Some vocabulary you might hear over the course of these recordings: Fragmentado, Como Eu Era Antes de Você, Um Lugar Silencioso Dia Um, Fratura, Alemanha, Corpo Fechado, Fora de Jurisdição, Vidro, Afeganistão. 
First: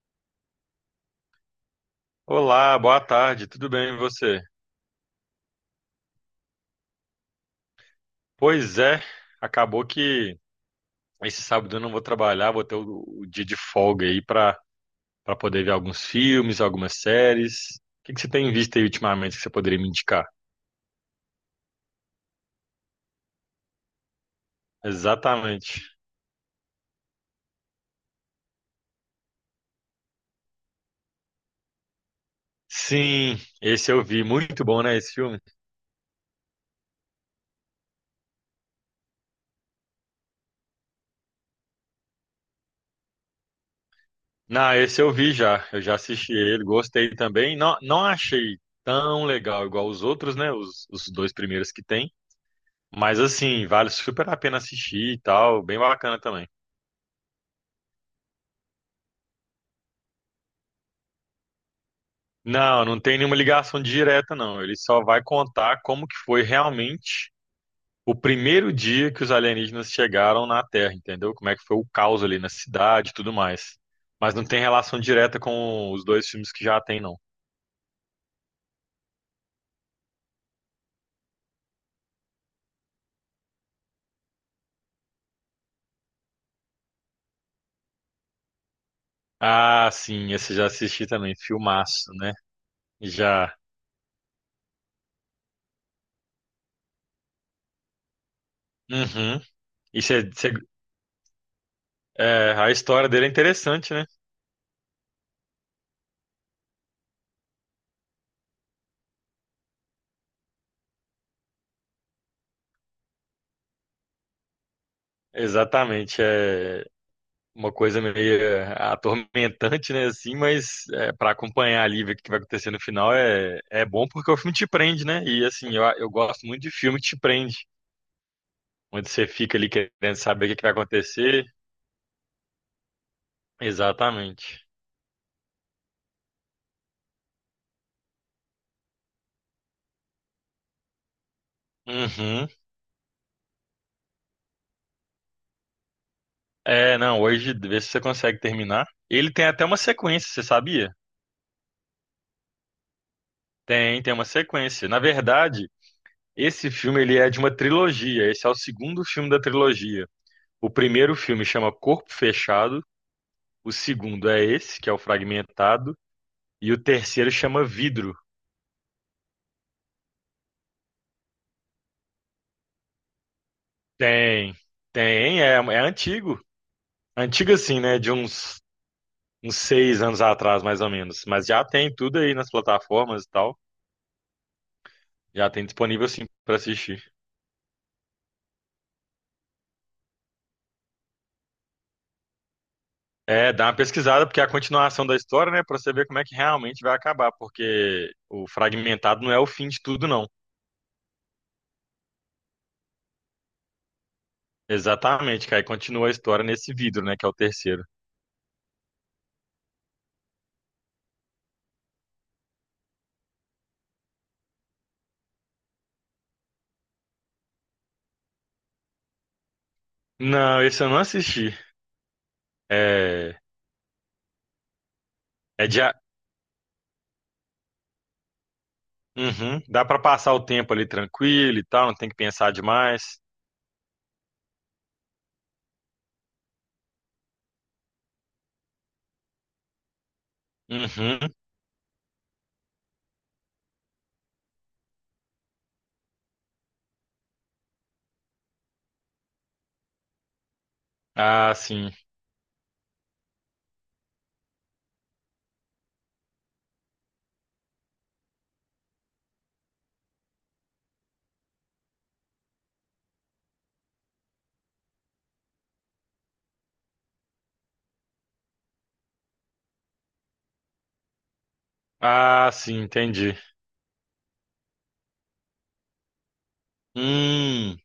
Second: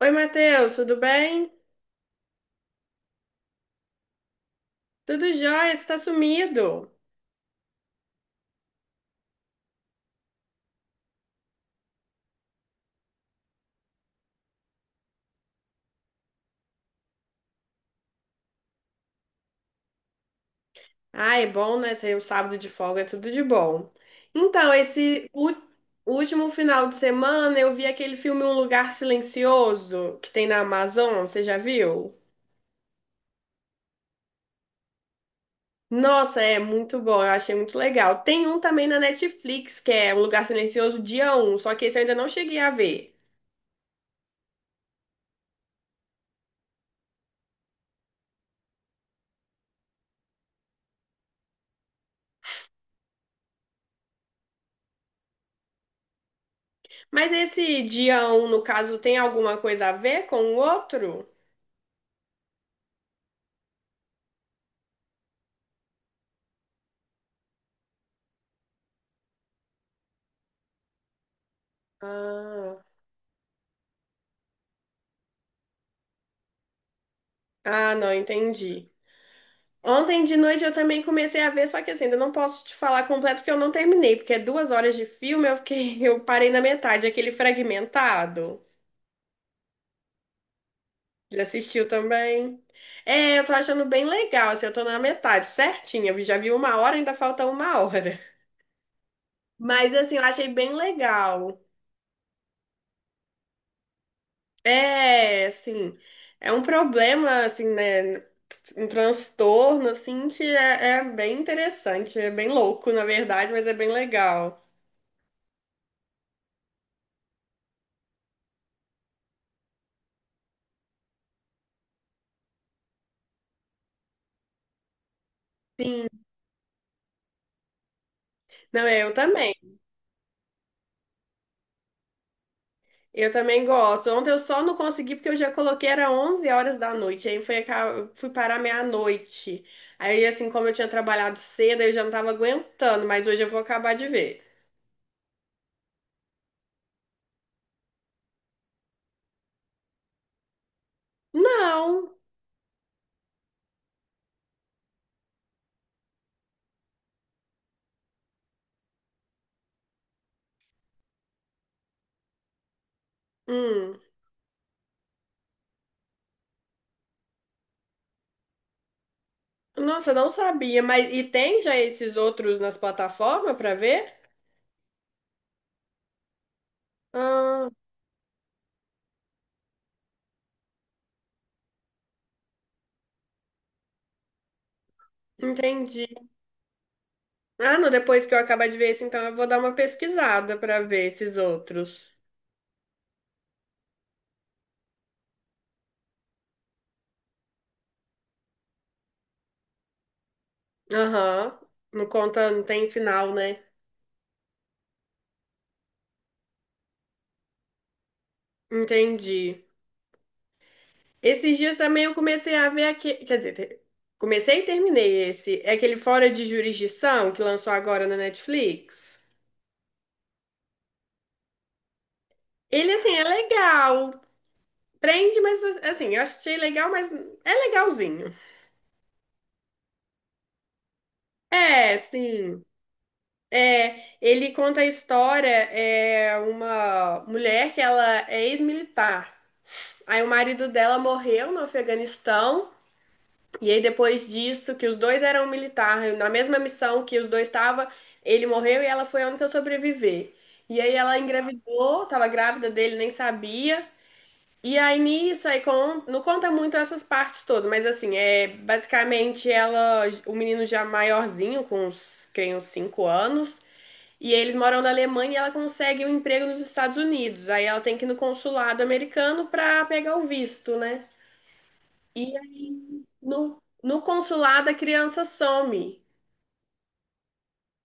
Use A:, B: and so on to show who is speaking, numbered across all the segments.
A: Oi, Matheus, tudo bem?
B: Olá, boa tarde, tudo bem e você?
A: Tudo jóia, você tá sumido.
B: Pois é, acabou que esse sábado eu não vou trabalhar, vou ter o dia de folga aí para poder ver alguns filmes, algumas séries. O que que você tem visto aí ultimamente que você poderia me indicar?
A: Ah, é bom, né? Ter um sábado de folga, é tudo de bom. Então,
B: Exatamente.
A: último final de semana eu vi aquele filme Um Lugar Silencioso que tem na Amazon, você já viu?
B: Sim, esse eu vi, muito bom, né, esse filme?
A: Nossa, é muito bom, eu achei muito legal. Tem um também na Netflix, que é Um Lugar Silencioso Dia Um. Só que esse eu ainda não cheguei a ver.
B: Não, esse eu vi já, eu já assisti ele, gostei também. Não, não achei tão legal igual os outros, né, os dois primeiros que tem, mas assim, vale super a pena assistir e tal, bem bacana também.
A: Mas esse Dia Um, no caso, tem alguma coisa a ver com o outro?
B: Não, não tem nenhuma ligação direta, não. Ele só vai contar como que foi realmente o primeiro dia que os alienígenas chegaram na Terra, entendeu? Como é que foi o caos ali na
A: Ah,
B: cidade e tudo mais. Mas não tem relação direta com os dois filmes que já tem, não.
A: ah, não, entendi. Ontem de noite eu também comecei a ver, só que assim, ainda não posso te falar completo porque eu não terminei, porque é duas horas de filme, eu fiquei, eu parei na metade, aquele fragmentado.
B: Ah, sim, esse eu já assisti também,
A: Já assistiu
B: filmaço, né?
A: também? É, eu tô
B: Já.
A: achando bem legal, assim, eu tô na metade, certinha. Eu já vi uma hora, ainda falta uma hora.
B: Uhum.
A: Mas
B: E
A: assim, eu
B: cê-
A: achei
B: cê-
A: bem legal.
B: é, a história dele é interessante, né?
A: É, assim, é um problema, assim, né? Um transtorno, assim, que é bem interessante, é bem louco, na verdade, mas é bem legal.
B: Exatamente. É, uma coisa meio atormentante, né, assim, mas é, para acompanhar ali, ver o que vai acontecer no final é bom porque o filme te prende, né? E assim, eu gosto muito de filme que te prende,
A: Não,
B: onde
A: eu
B: você
A: também.
B: fica ali querendo saber o que que vai acontecer.
A: Eu também gosto. Ontem eu só
B: Exatamente.
A: não consegui porque eu já coloquei, era 11 horas da noite. Aí foi, fui parar meia-noite. Aí, assim, como eu tinha trabalhado cedo, eu já não tava
B: Uhum.
A: aguentando, mas hoje eu vou acabar de ver.
B: É, não, hoje vê se você consegue terminar. Ele tem até uma sequência, você sabia?
A: Não.
B: Tem uma sequência. Na verdade, esse filme ele é de uma trilogia. Esse é o segundo filme da trilogia. O primeiro filme chama Corpo Fechado. O
A: Hum.
B: segundo é esse, que é o fragmentado. E o terceiro chama Vidro.
A: Nossa, eu não sabia. Mas e tem já esses outros nas plataformas pra ver?
B: Tem, tem, é antigo. Antigo
A: Ah,
B: assim, né? De uns 6 anos atrás, mais ou menos. Mas já tem tudo aí nas plataformas e tal. Já tem
A: entendi.
B: disponível sim pra assistir.
A: Ah, não, depois que eu acabar de ver esse, então eu vou dar uma pesquisada pra ver esses outros.
B: É, dá uma pesquisada, porque é a continuação da história, né? Pra você ver como é que realmente vai acabar. Porque o fragmentado não é o fim de tudo, não.
A: Aham. Não conta, não tem final, né?
B: Exatamente, que aí continua a história nesse Vidro, né? Que é o terceiro.
A: Entendi. Esses dias também eu comecei a ver aqui, quer dizer, comecei e terminei esse, é aquele Fora de Jurisdição que lançou agora na Netflix.
B: Não, esse eu não assisti.
A: Ele assim é
B: É,
A: legal, prende, mas
B: é de.
A: assim, eu achei legal, mas é legalzinho.
B: Uhum. Dá pra passar o tempo ali tranquilo e tal, não
A: É,
B: tem que pensar
A: sim.
B: demais.
A: É, ele conta a história, é uma mulher que ela é ex-militar. Aí o marido dela
B: Uhum.
A: morreu no Afeganistão. E aí, depois disso, que os dois eram militares, na mesma missão que os dois estavam, ele morreu e ela foi a única a sobreviver. E aí ela
B: Ah, sim.
A: engravidou, tava grávida dele, nem sabia. E aí nisso, aí com, não conta muito essas partes todas, mas assim, é basicamente ela, o menino já maiorzinho, com uns, creio, uns 5 anos, e eles moram na Alemanha e ela consegue um emprego nos Estados Unidos. Aí ela tem que ir no consulado americano pra pegar o visto, né? E
B: Ah, sim, entendi.
A: no consulado, a criança some.
B: Hum,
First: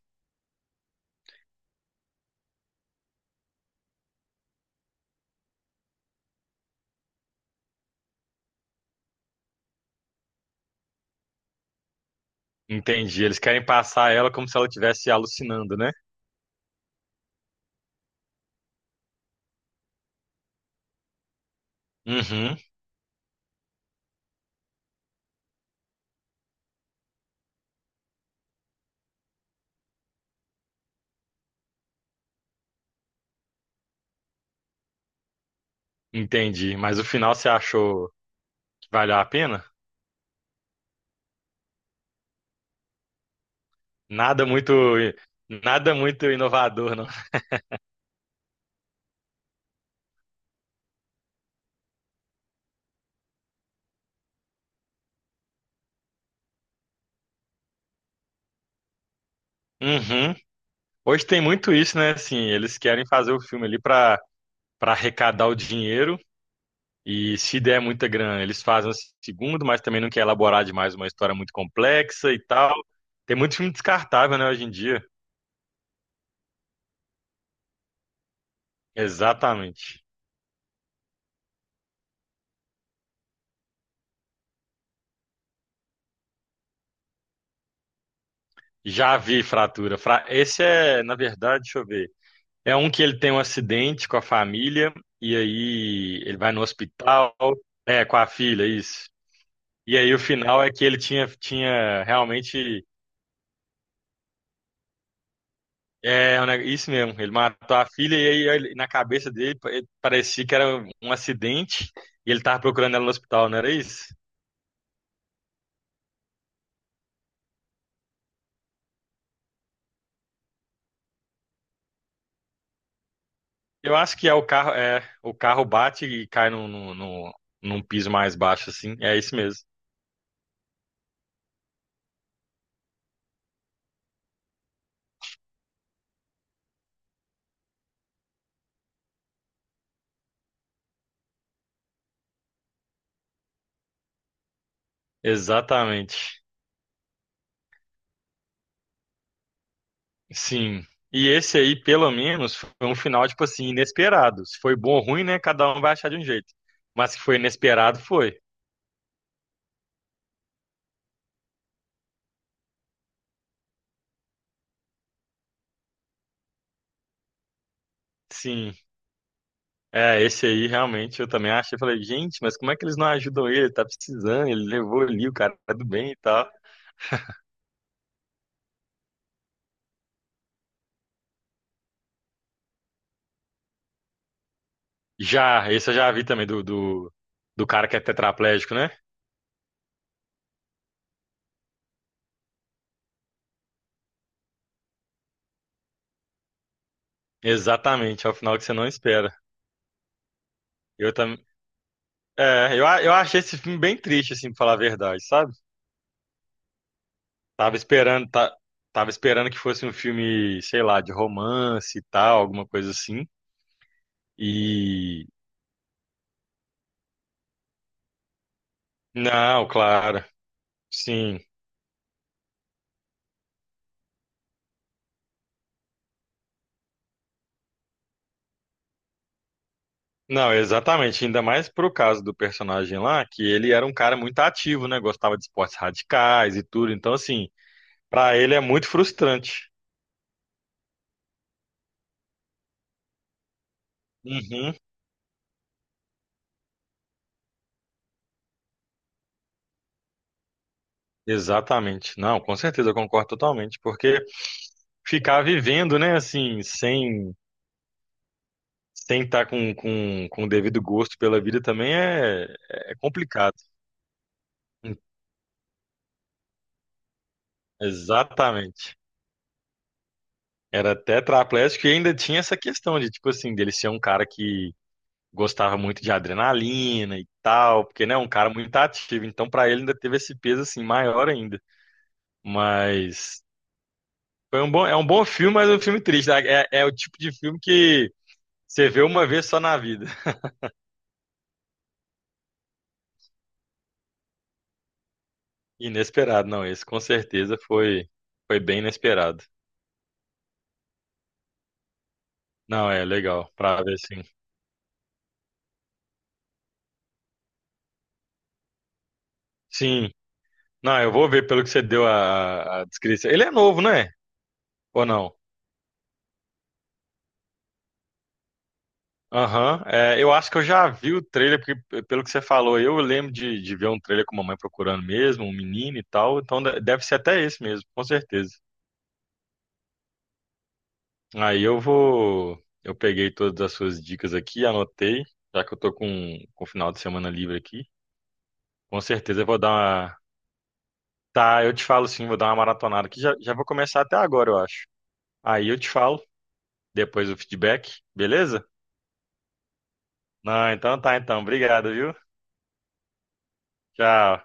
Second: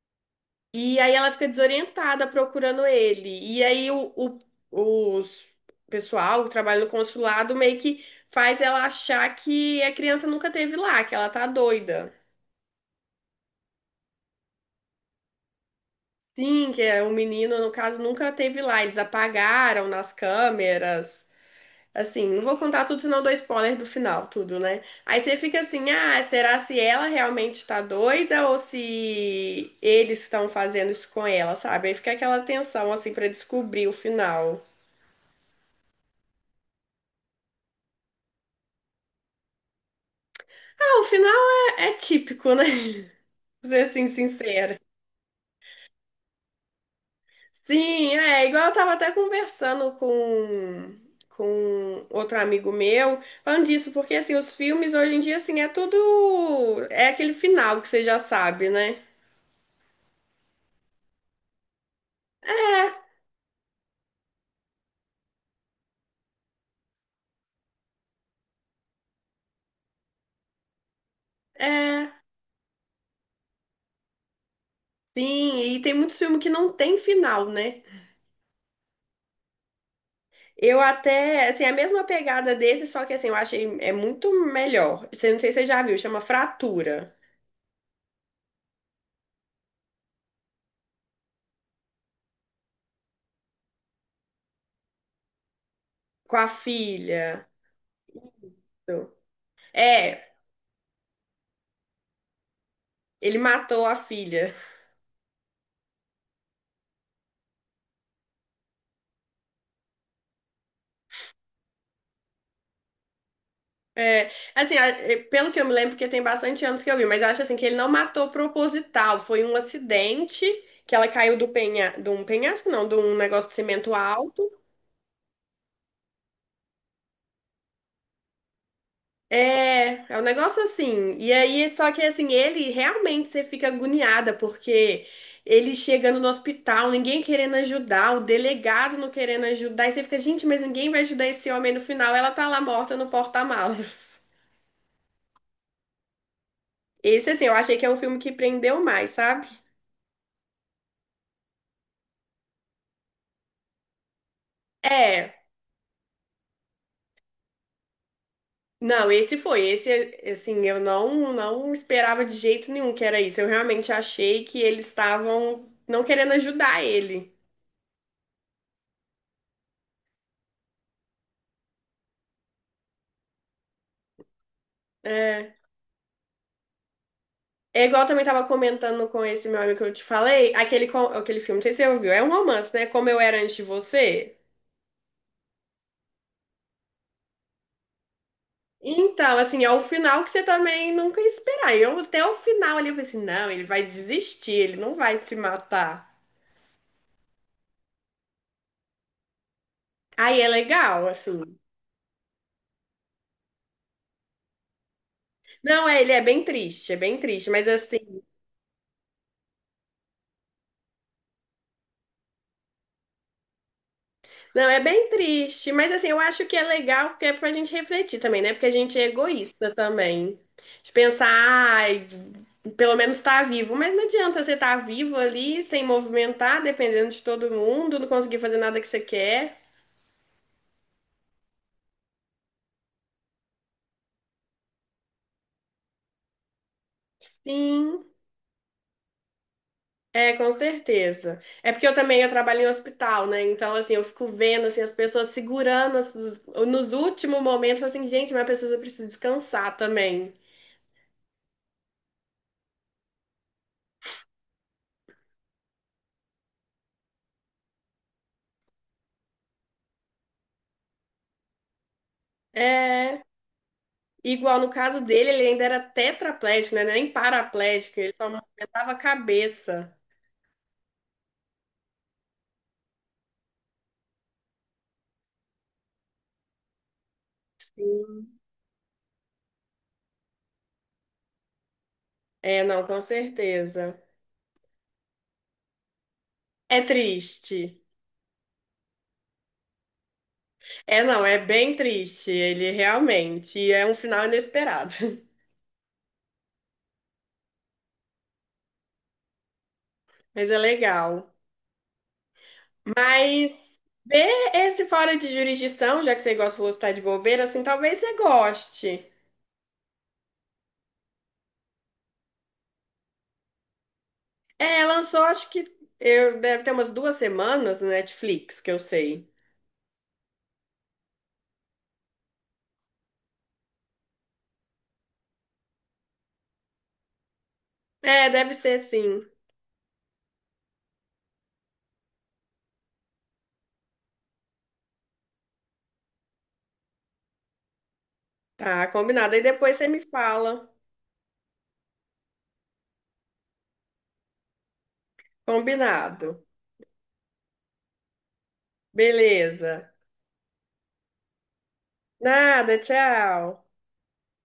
A: E aí ela fica desorientada procurando ele. E aí o os pessoal que trabalha no consulado meio que faz ela achar que a criança nunca teve lá, que ela tá doida.
B: entendi. Eles querem passar ela como se ela estivesse alucinando, né?
A: Sim, que é, o menino, no caso, nunca teve lá. Eles apagaram nas câmeras. Assim, não vou
B: Uhum,
A: contar tudo, senão eu dou spoiler do final, tudo, né? Aí você fica assim, ah, será se ela realmente tá doida ou se eles estão fazendo isso com ela, sabe? Aí fica aquela tensão, assim, pra descobrir o final.
B: entendi. Mas o final você achou que valeu a pena?
A: Ah, o final é típico, né? Pra ser assim,
B: Nada muito,
A: sincera.
B: nada muito inovador, não.
A: Sim, é, igual eu tava até conversando com outro amigo meu, falando disso, porque, assim, os filmes hoje em dia, assim, é tudo... É aquele final que você já sabe, né?
B: Uhum. Hoje tem muito isso, né? Assim, eles querem fazer o filme ali pra para arrecadar o dinheiro. E se der muita grana, eles fazem o segundo, mas também não quer elaborar demais uma história muito
A: É.
B: complexa e tal. Tem muito filme descartável, né, hoje em dia.
A: Sim, e tem muitos filmes que não tem final, né?
B: Exatamente.
A: Eu até, assim, a mesma pegada desse, só que assim, eu achei é muito melhor. Você não sei se você já viu, chama Fratura,
B: Já vi Fratura. Esse é, na verdade, deixa eu ver. É um que ele tem um acidente com a família, e aí
A: com
B: ele
A: a
B: vai no hospital,
A: filha.
B: é, com a filha, isso.
A: Isso.
B: E aí o
A: É,
B: final é que ele tinha realmente
A: ele matou a filha.
B: É, isso mesmo. Ele matou a filha e aí na cabeça dele ele parecia que era um acidente e ele tava procurando ela no hospital, não era isso?
A: É, assim, é, pelo que eu me lembro, porque tem bastante anos que eu vi, mas eu acho assim que ele não matou proposital, foi um acidente que ela caiu do penha, de um penhasco, não, de um negócio de cimento
B: Eu acho que
A: alto.
B: é, o carro bate e cai num piso mais baixo, assim. É isso mesmo.
A: É, é um negócio assim. E aí, só que assim, ele realmente você fica agoniada, porque ele chegando no hospital, ninguém querendo ajudar, o delegado não querendo ajudar, e você fica, gente, mas ninguém vai ajudar esse homem no final, ela tá lá morta no porta-malas.
B: Exatamente.
A: Esse, assim, eu achei que é um filme que prendeu mais, sabe?
B: Sim. E esse aí, pelo menos, foi um final, tipo assim, inesperado. Se foi bom ou ruim,
A: É.
B: né? Cada um vai achar de um jeito. Mas que foi inesperado, foi.
A: Não, esse foi, esse, assim, eu não, não esperava de jeito nenhum que era isso. Eu realmente achei que eles estavam não querendo ajudar ele.
B: Sim. É, esse aí realmente eu também achei. Eu falei, gente, mas como é que eles não ajudam ele? Ele tá precisando, ele levou ali, o cara
A: É.
B: tá do bem e tal.
A: É igual eu também tava comentando com esse meu amigo que eu te falei, aquele, aquele filme, não sei se você ouviu, é um romance, né? Como Eu Era Antes de Você.
B: Já, esse eu já vi também, do cara que é tetraplégico, né?
A: Então, assim, é o final que você também nunca ia esperar. Eu até o final ali eu falei assim, não, ele vai desistir, ele não vai se matar.
B: Exatamente, é o final que você não espera.
A: Aí é legal,
B: Eu
A: assim.
B: também. É, eu achei esse filme bem triste, assim, pra falar a verdade, sabe?
A: Não, é, ele é bem triste, mas
B: Tava
A: assim,
B: esperando, tá, tava esperando que fosse um filme, sei lá, de romance e tal, alguma coisa assim.
A: não, é bem
B: E.
A: triste, mas assim, eu acho que é legal porque é pra gente refletir também, né? Porque a gente é
B: Não,
A: egoísta
B: claro,
A: também. De pensar,
B: sim.
A: ai, pelo menos tá vivo, mas não adianta você estar tá vivo ali, sem movimentar, dependendo de todo mundo, não conseguir fazer nada que você quer.
B: Não, exatamente. Ainda mais pro caso do personagem lá, que ele era um cara muito ativo, né? Gostava de esportes radicais e tudo. Então, assim,
A: Sim,
B: pra ele é muito frustrante.
A: é, com certeza. É porque eu também eu trabalho em hospital, né? Então, assim, eu fico vendo
B: Uhum,
A: assim, as pessoas segurando nos últimos momentos, eu falo assim, gente, mas a pessoa precisa descansar também.
B: exatamente. Não, com certeza, eu concordo totalmente. Porque ficar vivendo, né, assim, sem estar com o devido gosto pela vida também é
A: É.
B: complicado.
A: Igual no caso dele, ele ainda era tetraplégico, né? Nem paraplégico, ele só movimentava a
B: Exatamente.
A: cabeça.
B: Era tetraplégico e ainda tinha essa questão de, tipo assim, dele ser um cara que gostava muito de adrenalina e tal, porque, né, é um cara muito ativo, então pra ele ainda teve esse peso, assim, maior ainda.
A: É, não, com
B: Mas
A: certeza.
B: é um bom filme, mas é um filme triste, né? É,
A: É
B: é o tipo de
A: triste.
B: filme que você vê uma vez só na vida.
A: É, não, é bem triste, ele realmente. E é um final inesperado.
B: Inesperado, não, esse com certeza foi bem inesperado.
A: Mas é legal.
B: Não, é legal,
A: Mas
B: pra ver, sim.
A: ver esse Fora de Jurisdição, já que você gosta, falou que tá de bobeira, assim, talvez você goste.
B: Sim, não, eu vou ver pelo que você deu a descrição. Ele é novo, né?
A: É,
B: Ou
A: lançou,
B: não?
A: acho que eu, deve ter umas duas semanas no Netflix, que eu sei.
B: Aham, é, eu acho que eu já vi o trailer, porque pelo que você falou, eu lembro de ver um trailer com a mamãe procurando mesmo, um menino e tal, então deve ser até esse mesmo, com
A: É,
B: certeza.
A: deve ser sim.
B: Aí eu peguei todas as suas dicas aqui, anotei, já que eu tô com o final de semana livre aqui,
A: Tá,
B: com
A: combinado. Aí
B: certeza eu vou dar
A: depois você me
B: uma.
A: fala.
B: Tá, eu te falo sim, vou dar uma maratonada aqui, já, já vou começar até agora, eu acho. Aí eu te falo,
A: Combinado.
B: depois o feedback, beleza?
A: Beleza.
B: Não, então tá, então, obrigado, viu?
A: Nada, tchau.
B: Tchau.